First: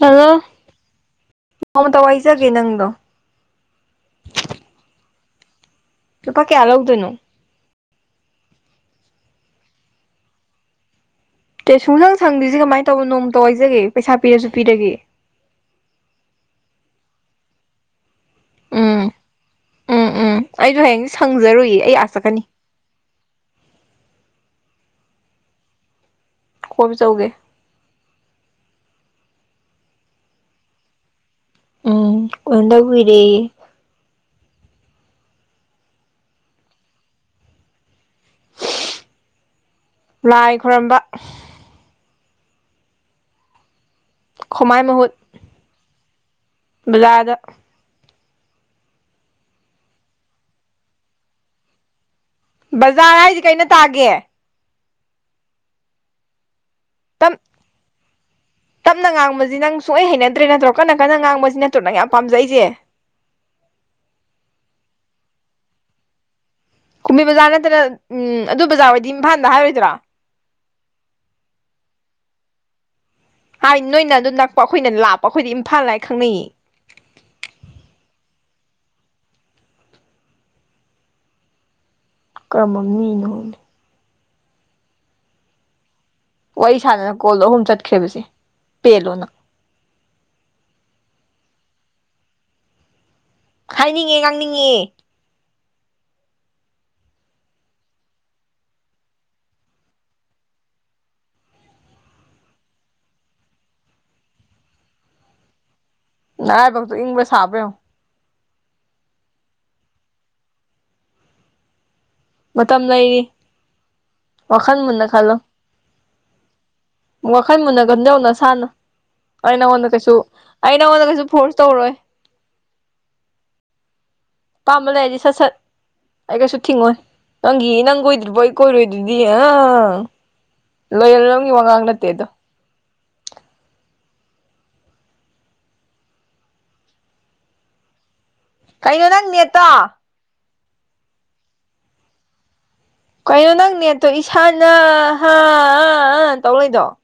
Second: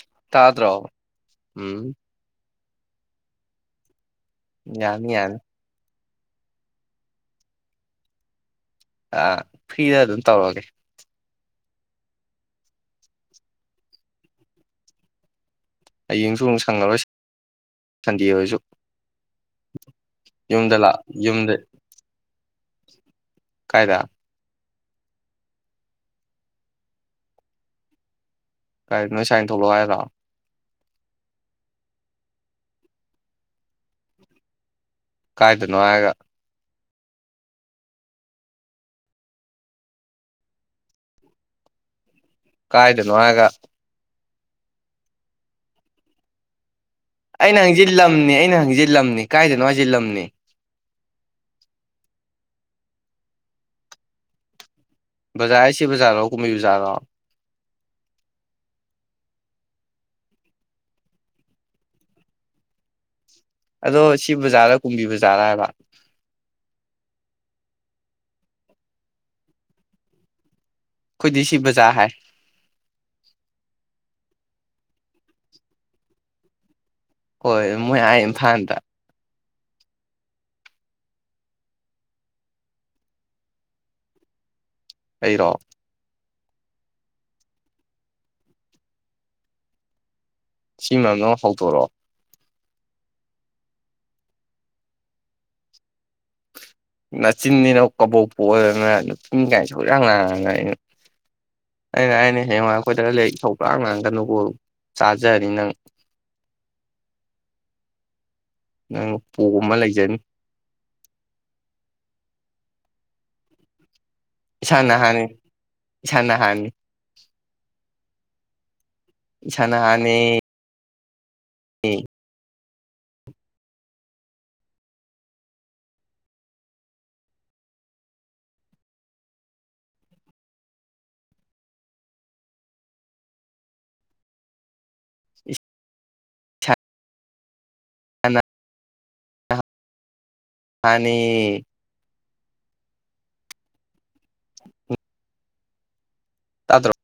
Hello ꯇꯥꯗ꯭ꯔꯣ ꯎꯝ ꯅꯣꯡꯃꯇ ꯋꯥꯏꯖꯒꯦ ꯅꯪꯗꯣ ꯌꯥꯅꯤ ꯌꯥꯅꯤ ꯂꯨꯄꯥ ꯀꯌꯥ ꯂꯧꯗꯣꯏꯅꯣ ꯑ ꯐ꯭ꯔꯤꯗ ꯑꯗꯨꯝ ꯇꯧꯔꯒꯦ ꯀꯩꯁꯨ ꯅꯪ ꯁꯪꯗꯦꯁꯦ ꯀꯃꯥꯏꯅ ꯇꯧꯕꯅ ꯅꯣꯡꯃꯇ ꯋꯥꯏꯖꯒꯦ ꯄꯩꯁꯥ ꯄꯤꯔꯁꯨ ꯄꯤꯔꯒꯦ ꯍꯌꯦꯡꯁꯨ ꯑꯃꯨꯛ ꯁꯪꯉꯔꯣꯏ ꯁꯟꯗꯦ ꯑꯣꯏꯔꯁꯨ ꯎꯝ ꯎꯝ ꯎꯝ ꯑꯩꯁꯨ ꯂꯥꯛ ꯍꯌꯦꯡꯁꯦ ꯌꯨꯝꯗ ꯁꯪꯖꯔꯨꯏ ꯑꯩ ꯑꯥ ꯆꯠꯀꯅꯤ ꯀꯥꯏꯗ ꯀꯣꯏꯕ ꯆꯠꯂꯨꯒꯦ ꯀꯥꯏꯗ ꯅꯣꯏ ꯁꯥꯏꯅ ꯊꯣꯛꯂꯛꯑꯣ ꯍꯥꯏꯔꯣ ꯎꯝ ꯎꯅꯗ ꯀꯨꯏꯔꯦꯌꯦ ꯀꯥꯏꯗꯅꯣ ꯍꯥꯏꯔꯒ ꯂꯥꯏ ꯈꯣꯏꯔꯝꯕ ꯀꯥꯏꯗꯅꯣ ꯍꯥꯏꯒ ꯈꯣꯃꯥꯏ ꯃꯍꯨꯠ ꯕꯖ ꯑꯩꯅ ꯍꯪꯁꯤ ꯂꯝꯅꯤ ꯑꯩꯅ ꯍꯪꯁꯤ ꯂꯝꯅꯤ ꯀꯥꯏꯗꯅꯣ ꯍꯥꯏꯁꯦ ꯂꯝꯅꯤ ꯕꯖꯥꯔ ꯍꯥꯏꯗꯤ ꯀꯩꯅ ꯇꯥꯒꯦ ꯕꯖꯥꯔ ꯍꯥꯏꯁꯤ ꯕꯖꯥꯔꯣ ꯀꯨꯝꯍꯕꯤ ꯕꯥꯖꯔꯣ ꯇꯞ ꯇꯞꯅ ꯉꯥꯡꯕꯁꯤ ꯅꯪ ꯁꯨꯡꯛꯩ ꯍꯩꯅꯗ꯭ꯔꯦ ꯅꯠꯇ꯭ꯔꯣ ꯀꯟꯅ ꯀꯟꯅ ꯉꯥꯡꯕꯁꯤ ꯅꯠꯇ꯭ꯔꯣ ꯅꯪ ꯌꯥꯝ ꯄꯥꯝꯖꯩꯁꯦ ꯑꯗꯣ ꯁꯤ ꯕꯖꯥꯔ ꯀꯨꯝꯕꯤ ꯕꯖꯥꯔꯔ ꯍꯥꯏꯕ ꯀꯨꯝꯕꯤ ꯕꯖꯥꯔ ꯅꯠꯇꯅ ꯎꯝ ꯑꯗꯨ ꯕꯖꯥꯔ ꯑꯣꯏꯗꯤ ꯏꯝꯐꯥꯜꯗ ꯍꯥꯏꯔꯣꯏꯗꯔꯣ ꯑꯩꯈꯣꯏꯗꯤ ꯁꯤ ꯕꯖꯥꯔ ꯍꯥꯏ ꯍꯥꯏ ꯅꯣꯏꯅ ꯑꯗꯨꯝ ꯅꯛꯄ ꯑꯩꯈꯣꯏꯅ ꯂꯥꯛꯞꯄ ꯑꯩꯈꯣꯏꯗꯤ ꯏꯝꯐꯥꯜ ꯍꯥꯏꯅ ꯈꯪꯅꯩꯌꯦ ꯍꯣꯏ ꯃꯣꯏ ꯑꯥ ꯏꯝꯐꯥꯜꯗ ꯀꯔꯝꯕ ꯃꯤꯅꯣ ꯈꯪꯗꯦ ꯑꯩꯔꯣ ꯋꯥꯔꯤ ꯁꯥꯗꯅ ꯀꯣꯜꯗꯣ ꯑꯍꯨꯝ ꯆꯠꯈ꯭ꯔꯦꯕꯁꯦ ꯄꯦꯜꯂꯣ ꯅꯪ ꯁꯤ ꯃꯔꯝꯗ ꯍꯧꯗꯣꯔꯛꯑꯣ ꯍꯥꯏꯅꯤꯡꯉꯦ ꯉꯥꯡꯅꯤꯡꯉꯦ ꯅꯆꯤꯟꯅꯤꯅꯥ ꯀꯕꯣꯛꯄꯣꯛ ꯑꯣꯏꯔꯅ ꯅꯨꯄꯤ ꯀꯥꯏꯁꯨ ꯍꯔꯥꯡ ꯉꯥꯡꯅ ꯑꯩꯅ [inaudible] ꯑꯩꯅ ꯍꯩꯅꯤ ꯍꯌꯦꯡꯋꯥꯥꯡ ꯑꯩꯈꯣꯏꯗ ꯂꯩ ꯊꯧ ꯂꯡ ꯉꯥꯡꯒꯅꯨꯀꯣ ꯆꯥꯖꯅꯤ ꯅꯪ ꯅꯥꯔꯥꯢꯕꯥꯛꯗꯣ ꯏꯪꯕ꯭ꯔ ꯁꯥꯕ꯭ꯔꯣ ꯌꯦꯡꯉꯣ ꯅꯪ ꯄꯨꯝꯃꯥ ꯂꯩꯖꯅꯤ ꯃꯇꯝ ꯂꯩꯔꯤ ꯋꯥꯈꯜ ꯏꯁꯥꯅ ꯃꯨꯟꯅ ꯍꯥꯟꯅꯤ ꯈꯜꯂꯣ ꯏꯁꯥꯅ ꯍꯥꯟꯅꯤ ꯋꯥꯈꯜ ꯃꯨꯟꯅ ꯈꯟꯗꯧꯅ ꯁꯥꯥꯟꯅ ꯑꯩ ꯏꯁꯥꯅ ꯅꯉꯣꯟꯗ ꯀꯩꯁꯨ ꯍꯥꯟꯅꯤ ꯑꯩ ꯅꯪꯉꯣꯟꯗ ꯀꯩꯁꯨ ꯐꯣꯔꯁ ꯇꯧꯔꯣꯏ ꯑꯄꯝꯕ ꯂꯩꯔꯗꯤ ꯁꯠꯁꯠ ꯑꯩ ꯒꯩꯁꯨ ꯊꯤꯡꯉꯣ ꯅꯪꯒꯤ ꯅꯪ ꯀꯣꯏꯗ꯭ꯔꯤꯐꯧ ꯀꯣꯏꯔꯣꯏ ꯗꯨꯗꯤ ꯑꯥ ꯂꯣꯌꯦꯜ ꯅꯣꯝꯒꯤ ꯋꯥꯉꯥꯡ ꯅꯠꯇꯦ ꯑꯗꯣ [inaudible] ꯀꯩꯅꯣ ꯅꯪ ꯅꯦꯠꯇꯣ ꯃꯥꯅꯦ ꯀꯩꯅꯣ ꯅꯪ ꯅꯦꯠꯇꯣ ꯏꯁꯥꯅꯍ ꯇꯧꯔꯂꯩꯗꯣ ꯇꯥꯗ꯭ꯔꯣ [inaudible]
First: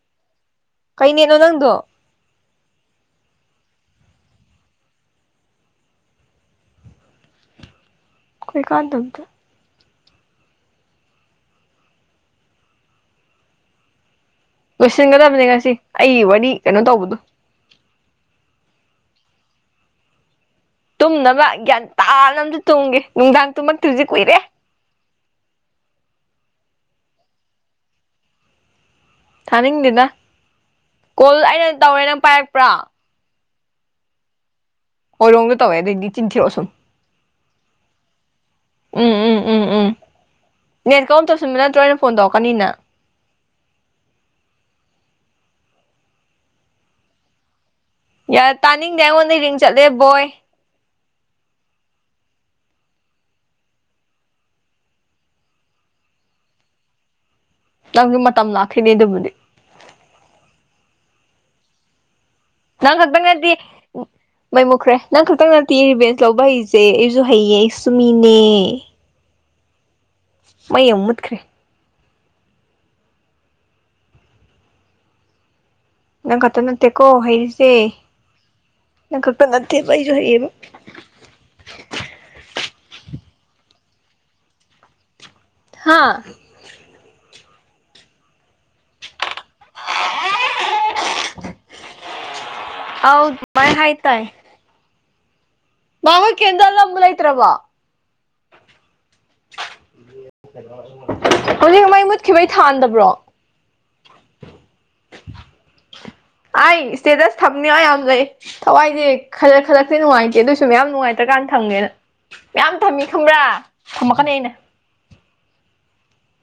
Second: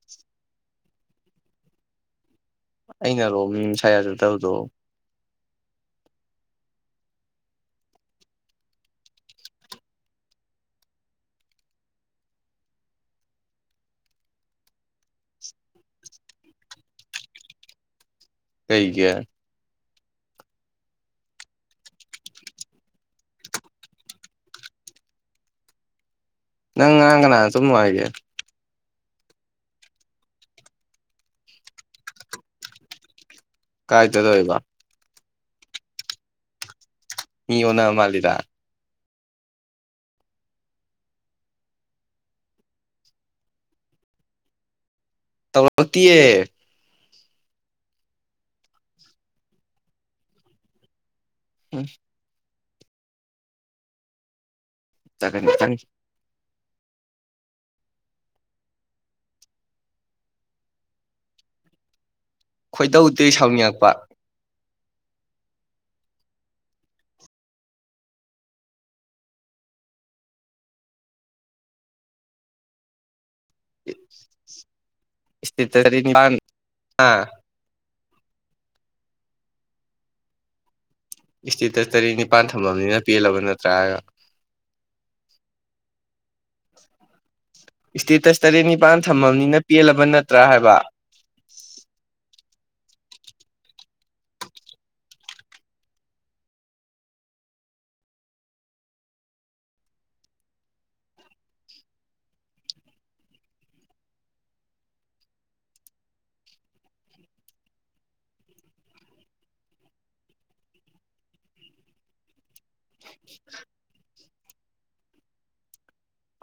ꯀꯩ ꯅꯦꯠꯅꯣ ꯅꯪꯗꯣ ꯑꯩꯅꯔꯣ ꯃꯁꯥꯅ ꯋꯗꯕꯁꯤꯕꯨ ꯀꯩ ꯀꯥꯟꯗꯕꯗꯥ ꯂꯣꯏꯁꯤꯟꯒꯗꯕꯅꯤ ꯉꯁꯤ ꯑꯩ ꯋꯥꯔꯤ ꯀꯩꯅꯣ ꯇꯧꯕꯗꯣ ꯀꯩꯒꯤ ꯇꯨꯝꯅꯕ ꯒ꯭ꯌꯥꯟ ꯇꯥꯅ ꯑꯝꯇ ꯇꯣꯡꯒꯦ ꯅꯨꯡꯗꯥꯡ ꯇꯨꯝꯃꯛꯇ꯭ꯔꯤꯁꯦ ꯀꯨꯏꯔꯦ ꯅꯪ ꯉꯔꯥꯡ ꯀꯅꯅꯥ ꯇꯨꯝꯅꯨ ꯍꯥꯏꯒꯦ ꯊꯥꯅꯤꯡꯗꯦꯗ ꯀꯣꯜ ꯑꯩꯅ ꯇꯧꯔꯦ ꯅꯪ ꯄꯥꯏꯔꯛꯄ꯭ꯔꯣ ꯀꯥꯏꯗ ꯇꯧꯔꯤꯕ ꯍꯣꯏꯔꯣꯡꯗ ꯇꯧꯋꯦ ꯑꯩꯗꯤ ꯆꯤꯟꯊꯤꯔꯛꯑꯣ ꯁꯨꯝ ꯍꯤ ꯑꯣꯟꯅ ꯃꯜꯂꯤꯗ ꯎꯝ ꯎꯝ ꯎꯝ ꯎꯝ ꯅꯦꯠ ꯑꯣꯐ ꯇꯧꯁꯤꯟꯕ ꯅꯠꯇ꯭ꯔꯣ ꯑꯩꯅ ꯐꯣꯟ ꯇꯧꯔꯛꯀꯅꯤꯅ ꯇꯧꯔꯛꯇꯤꯌꯦ ꯌꯥ ꯇꯥꯅꯤꯡꯗꯦ ꯑꯩꯉꯣꯟꯗ ꯔꯤꯡ ꯆꯠꯂꯦ ꯕꯣꯏ ꯍꯥꯝ [inaudible] [inaudible] ꯅꯪꯁꯨ ꯃꯇꯝ ꯂꯥꯛꯈꯤꯅꯦ ꯑꯗꯨꯕꯨꯗꯤ ꯅꯪ ꯈꯣꯏꯗꯧꯗꯤ ꯈꯛꯗꯪ ꯅꯠꯇꯦ ꯁꯥꯎꯅꯤꯡꯉꯛꯄ ꯃꯩ ꯃꯨꯠꯈ꯭ꯔꯦ ꯅꯪ ꯈꯛꯇꯪ ꯅꯠꯇꯦꯌꯦ ꯔꯤꯕꯦꯟꯁ ꯂꯧꯕ ꯍꯩꯔꯤꯁꯦ ꯑꯩꯁꯨ ꯍꯩꯌꯦ ꯑꯩꯁꯨ ꯃꯤꯅꯦ ꯃꯩ ꯑꯃꯨꯛ ꯃꯨꯠꯈ꯭ꯔꯦ [unintelligible] [inaudible] ꯅꯪ ꯈꯛꯇꯥ ꯅꯠꯇꯦꯀꯣ ꯑꯥ ꯍꯩꯔꯤꯁꯦ ꯅꯪ ꯈꯛꯇ ꯅꯠꯇꯦꯕ ꯑꯩꯁꯨ ꯍꯩꯌꯦꯕ ꯏꯁꯇꯦꯇꯁ ꯇꯔꯦꯠ ꯅꯤꯄꯥꯟ ꯊꯝꯃꯕꯅꯤꯅ ꯄꯦꯜꯂꯕ ꯅꯠꯇ꯭ꯔꯥ ꯍꯥꯏꯌꯣ ꯍꯥꯥ ꯏꯁꯇꯦꯇꯁ ꯇꯔꯦꯠ ꯅꯤꯄꯥꯟ ꯊꯝꯃꯕꯅꯤꯅ ꯄꯦꯜꯂꯕ ꯅꯠꯇ꯭ꯔꯥ ꯍꯥꯏꯕ [unintelligible] ꯑꯧ ꯗꯨꯃꯥꯏ ꯍꯥꯏ ꯇꯥꯏ ꯃꯥ ꯈꯣꯏ ꯀꯦꯟꯗꯜ ꯑꯝꯐꯥꯎ ꯂꯩꯇ꯭ꯔꯥꯕꯣ [unintelligible] ꯍꯧꯖꯤꯛ ꯃꯩ ꯃꯨꯠꯈꯤꯕꯩ ꯊꯥꯟꯗꯕ꯭ꯔꯣ ꯑꯩ ꯏꯁꯇꯦꯇꯁ ꯊꯝꯅꯤꯡꯉꯥꯏ ꯌꯥꯝ ꯂꯩ ꯊꯋꯥꯏꯁꯦ ꯈꯔ ꯈꯔꯐꯦꯠ ꯅꯨꯡꯉꯥꯏꯇꯦ ꯑꯗꯨꯑꯣꯏꯁꯨ ꯃꯌꯥꯝ ꯅꯨꯡꯉꯥꯏꯇ꯭ꯔꯀꯥꯟꯗ ꯊꯝꯒꯦꯅ ꯌꯥꯝ ꯊꯝꯃꯤ ꯈꯝꯕ꯭ꯔꯥ ꯊꯝꯃꯛꯀꯅꯤ ꯑꯩꯅ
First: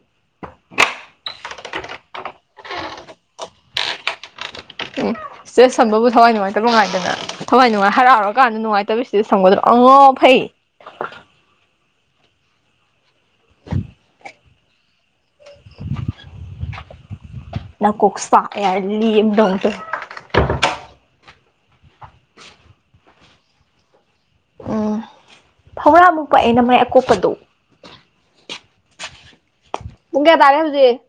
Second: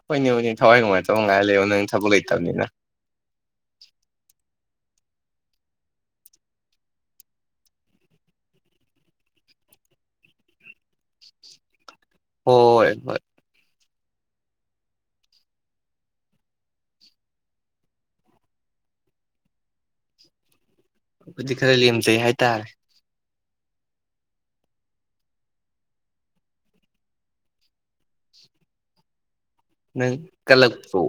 ꯍꯣꯏꯅꯦ ꯍꯣꯏꯅꯦ ꯊꯋꯥꯏ ꯅꯨꯡꯉꯥꯏꯇꯕ ꯉꯥꯏ ꯂꯩꯌꯣ ꯅꯪ ꯊꯕꯛ ꯂꯩꯇꯕꯅꯤꯅ ꯎꯝ ꯏꯁꯇꯦꯇꯁ ꯊꯝꯕꯕꯨ ꯊꯋꯥꯏ ꯅꯨꯡꯉꯥꯏꯇꯕ ꯉꯥꯏꯒꯗ꯭ꯔꯥ ꯊꯋꯥꯏ ꯅꯨꯡꯉꯥꯏ ꯍꯔꯥꯎꯔꯀꯥꯟꯗ ꯅꯨꯡꯉꯥꯏꯇꯕꯒꯤ ꯏꯁꯇꯦꯇꯁ ꯊꯝꯒꯗ꯭ꯔꯣ ꯑꯉꯥꯎ ꯑꯐꯩ ꯍꯣꯏ ꯍꯣꯏ [unintelligible] ꯅꯀꯣꯛ ꯆꯥꯛꯑꯦ ꯍꯥꯏꯔꯗꯤ [unintelligible] ꯈꯣꯏꯗꯤ ꯈꯔ ꯂꯦꯝꯖꯩ ꯍꯥꯏꯇꯥꯔꯦ ꯎꯝ ꯐꯧꯔꯥ ꯃꯨꯛ ꯄꯥꯛꯑꯦ ꯅꯃꯥꯏ ꯑꯀꯣꯞꯄꯗꯣ ꯅꯪ ꯄꯨꯡ ꯀꯌꯥ ꯇꯥꯔꯦ ꯍꯧꯖꯤꯛ ꯀꯥꯂꯛꯄ꯭ꯔꯣ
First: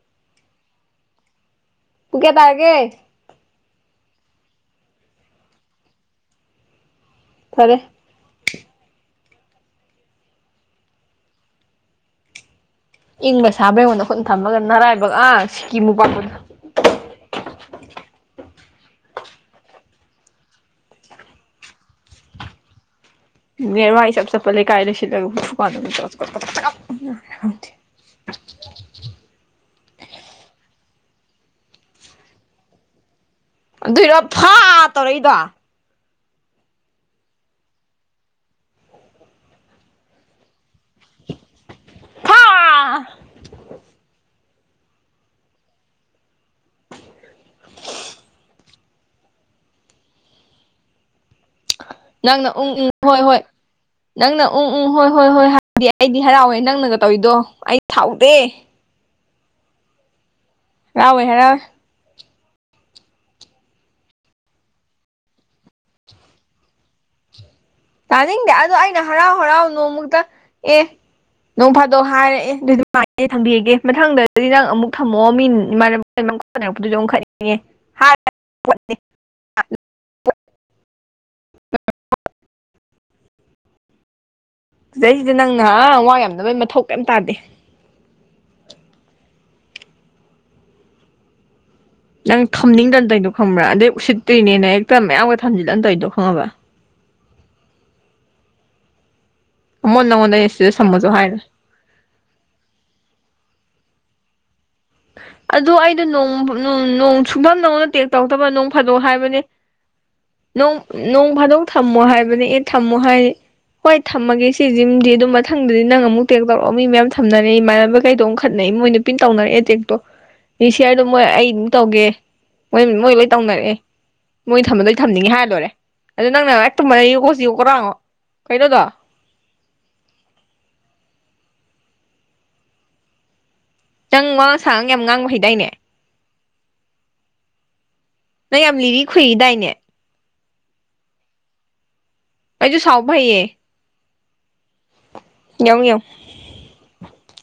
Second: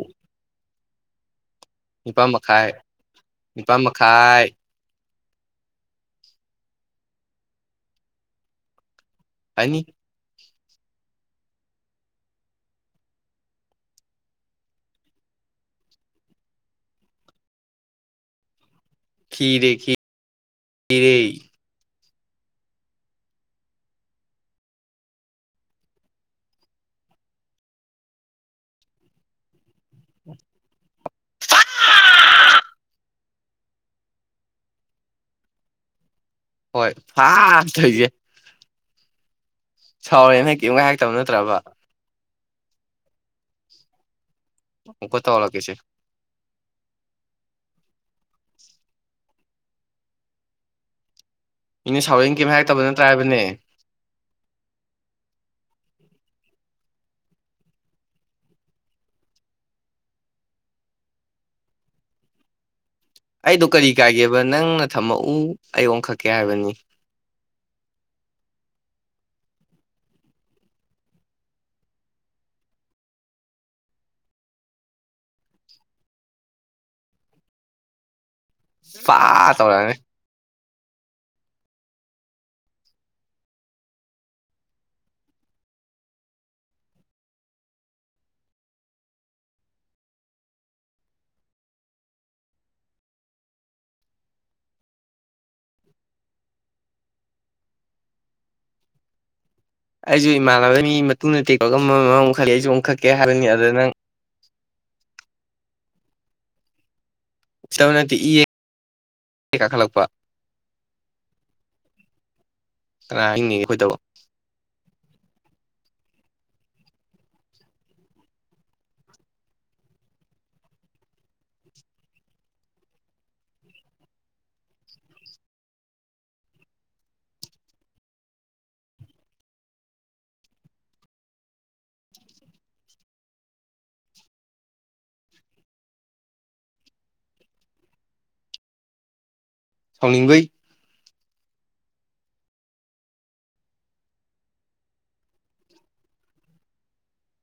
ꯄꯨꯡ ꯅꯤꯄꯥꯥꯟ ꯀꯌꯥ ꯃꯈꯥꯏ ꯇꯥꯔꯒꯦ ꯅꯤꯄꯥꯥꯟ ꯃꯈꯥꯏ ꯐꯔꯦ ꯑꯅꯤ ꯏꯪꯕ꯭ꯔꯥ ꯁꯥꯕ꯭ꯔꯥ ꯌꯦꯡꯉꯣ ꯅꯈꯨꯠꯅꯥ ꯊꯝꯃꯒ ꯅꯔꯥꯏꯕꯛ ꯑꯥ ꯁꯤꯀꯤ ꯃꯨꯛ ꯄꯥꯛꯄꯗꯣ ꯈꯤꯔꯦ ꯈꯤ ꯈꯤꯔꯦ [unintelligible] ꯑꯗꯨꯏꯔꯣ ꯐꯥ ꯇꯧꯔꯛꯏꯗꯣ ꯍꯣꯏ [unintelligible] ꯁꯥꯎꯔꯦꯅ ꯀꯦꯝꯒ ꯍꯥꯏꯔꯛꯇꯕ ꯅꯠꯇ꯭ꯔꯕ ꯐꯥ ꯑꯃꯨꯛꯀꯥ ꯇꯧꯍꯜꯂꯛꯀꯦꯁꯦ [unintelligible] ꯃꯤꯅ ꯁꯥꯎꯔꯦꯅ ꯀꯦꯝ ꯍꯥꯏꯔꯛꯇꯕ ꯅꯠꯇ꯭ꯔ ꯍꯥꯏꯕꯅꯦ ꯅꯪꯅ ꯎꯝ ꯎꯝ ꯍꯣꯏ ꯍꯣꯏ ꯍꯣꯏ ꯍꯣꯏ [unintelligible] ꯑꯩꯗꯤ ꯍꯔꯥꯎꯋꯦ ꯅꯪꯅꯒ ꯇꯧꯔꯤꯗꯣ ꯑꯩ ꯊꯥꯎꯗꯦ ꯍꯔꯥꯎꯋꯦꯍꯦ ꯑꯩꯗꯣ ꯀꯔꯤ ꯀꯥꯏꯒꯦꯕ ꯅꯪꯅ ꯊꯝꯃꯛꯎ ꯑꯩ ꯑꯣꯟꯈꯠꯀꯦ ꯍꯥꯏꯕꯅꯤ ꯇꯥꯅꯤꯡꯗꯦ ꯑꯗꯣ ꯑꯩꯅ ꯍꯔꯥꯎ ꯍꯔꯥꯎ ꯅꯣꯡꯃꯈꯛꯇꯪ ꯑꯦ ꯅꯣꯡ ꯐꯥꯗꯣꯛ ꯍꯥꯏꯔꯛꯑꯦ [unintelligible] ꯊꯝꯕꯤꯔꯒꯦ ꯃꯊꯪꯗꯗꯤ ꯅꯪ ꯑꯃꯨꯛ ꯊꯝꯃꯑꯣ ꯃꯤꯅ ꯏꯃꯥꯅ [unintelligible] ꯐꯥ ꯇꯧꯔꯛꯑꯅꯤ ꯁꯤꯗꯩꯁꯤꯗ ꯅꯪꯅ ꯑꯥ ꯋꯥ ꯌꯥꯝꯅꯕꯒꯤ ꯃꯊꯧ ꯀꯦꯝ ꯇꯥꯗꯦ ꯅꯪ ꯊꯝꯅꯤꯡꯗꯗꯅ ꯇꯩꯔꯤꯗꯣ ꯈꯪꯕ꯭ꯔꯥ ꯑꯗꯩ ꯎꯁꯤꯠꯇ꯭ꯔꯤꯅꯦꯅ ꯍꯦꯛꯇ ꯃꯌꯥꯝꯒ ꯊꯝꯖꯤꯜꯂꯒ ꯇꯧꯔꯤꯗꯣ ꯈꯪꯉꯕ ꯑꯃ ꯑꯩꯁꯨ ꯅꯪꯉꯣꯟꯗ ꯑꯩꯅ ꯁꯤꯗ ꯏꯃꯥꯟꯅꯕ ꯃꯤ ꯁꯝꯃꯣꯁꯨ ꯃꯇꯨꯅ ꯍꯥꯏꯔꯣꯏ ꯇꯦꯛ [unintelligible] ꯃꯔꯣꯜ ꯑꯃꯥ ꯑꯃꯨꯛ [unintelligible] ꯑꯩꯁꯨ ꯑꯃꯨꯛꯈꯛꯀꯦ ꯍꯥꯏꯕꯅꯤ ꯑꯗꯨꯗ ꯅꯪ ꯑꯗꯨ ꯑꯩꯗꯣ ꯅꯣꯡ ꯅꯣꯡ ꯅꯣꯡ ꯁꯤꯇꯕ [unintelligible] ꯇꯦꯛ ꯅꯠꯇꯦ ꯏ ꯇꯧꯗꯕ ꯅꯣꯡ ꯐꯥꯗꯣꯛ ꯍꯥꯏꯕꯅꯦ ꯀꯥꯈꯠꯂꯛꯄ ꯅꯣꯡ ꯅꯣꯡ ꯐꯥꯗꯣꯛ ꯊꯝꯃꯣ ꯍꯥꯏꯕꯅꯦ ꯑꯦ ꯊꯝꯃꯣ ꯀꯅꯥ ꯍꯥꯏꯔꯦ ꯍꯤꯡꯅꯤꯒꯦ ꯑꯩꯈꯣꯏ ꯇꯧ ꯍꯣꯏ ꯊꯝꯃꯒꯦ ꯁꯤꯁꯤꯝꯗꯤ ꯑꯗꯨꯝ ꯃꯊꯪꯗꯗꯤ ꯅꯪ ꯑꯃꯨꯛ ꯇꯦꯛ ꯇꯧꯔꯛꯑꯣ ꯃꯤ ꯃꯌꯥꯝ ꯊꯝꯅꯔꯦ ꯏꯃꯥꯟꯅꯕ ꯈꯩꯗꯣ [unintelligible] ꯃꯣꯏ ꯅꯨꯄꯤꯅ ꯇꯧꯅꯔꯛꯑꯦ ꯇꯦꯛ ꯄꯣ ꯔꯤꯁꯤꯌꯥꯔꯗꯣ ꯃꯣꯏ ꯑꯩ ꯑꯗꯨꯝ ꯇꯧꯒꯦ ꯃꯣꯏ ꯃꯣꯏ ꯂꯣꯏ ꯇꯧꯅꯔꯛꯑꯦ ꯃꯣꯏ ꯊꯝꯕꯗꯗꯤ ꯊꯝꯅꯤꯡꯉꯦ ꯍꯥꯏꯂꯣꯏꯔꯦ ꯑꯗꯨ ꯅꯪꯅ ꯍꯦꯛ ꯇꯨꯝꯃ [unintelligible] ꯅꯪ ꯋꯥꯥꯉꯥꯡ ꯁꯉꯥꯡ ꯌꯥꯝ ꯉꯥꯡꯕ ꯍꯩꯗꯥꯏꯅꯦ ꯅꯪ ꯌꯥꯝ ꯂꯤꯔꯤ ꯈꯨꯨꯏꯗꯥꯏꯅꯦ ꯁꯥꯎꯅꯤꯡꯕꯩ ꯑꯩꯁꯨ ꯁꯥꯎꯕ ꯍꯩꯌꯦ ꯌꯦꯡꯎ ꯌꯦꯡꯎ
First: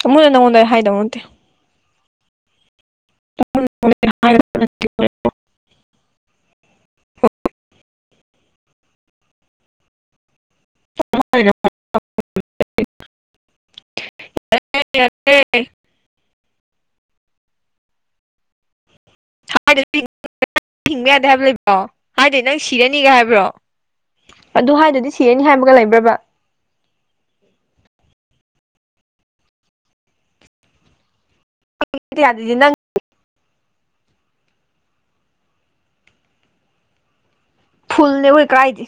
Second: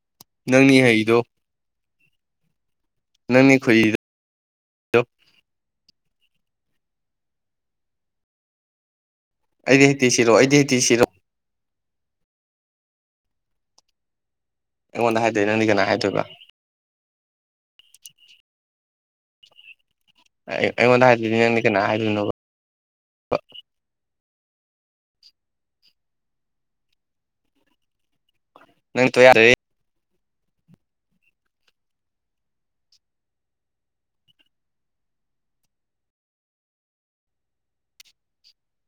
ꯑꯃꯨꯡꯅ ꯅꯪꯉꯣꯟꯗ ꯅꯪꯅꯤ ꯍꯥꯏꯗꯧ ꯍꯩꯔꯤꯗꯣ ꯅꯠꯇꯦ ꯅꯪꯗꯤ ꯈꯨꯏꯗ [unintelligible] ꯑꯩꯗꯤ ꯍꯦꯇꯤ ꯁꯤꯂꯣ ꯑꯤꯗꯤ ꯍꯦꯇꯤ ꯁꯤꯂꯣ꯫ [unintelligible] ꯑꯩꯉꯣꯟꯗ ꯍꯥꯏꯗꯣꯏ ꯅꯪꯗꯤ ꯀꯅꯥ ꯍꯥꯏꯗꯣꯏꯕ ꯑꯩꯉꯣꯟꯗ ꯊꯤꯡꯕ ꯌꯥꯗꯦ ꯍꯥꯏꯗꯣꯏꯗꯤ ꯍꯥꯏꯕ ꯅꯪꯗꯤ ꯂꯩꯕ꯭ꯔꯣ ꯀꯅꯥ ꯍꯥꯏꯗꯣꯏꯅꯣꯕ ꯍꯥꯏꯗꯤ ꯅꯪ ꯁꯤꯔꯅꯤꯒ ꯍꯥꯏꯕ꯭ꯔꯣ ꯑꯗꯨ ꯍꯥꯏꯗ꯭ꯔꯗꯤ ꯁꯤꯔꯅꯤ ꯍꯥꯏꯕꯒ ꯂꯩꯕ꯭ꯔꯕꯥ ꯅꯪ ꯇꯣ ꯌꯥꯔꯦ꯫ ꯌꯥꯌꯥꯗꯗꯤ ꯅꯪ ꯐꯨꯜꯅꯦ ꯑꯩꯈꯣꯏ ꯀꯥꯏꯗꯤ꯫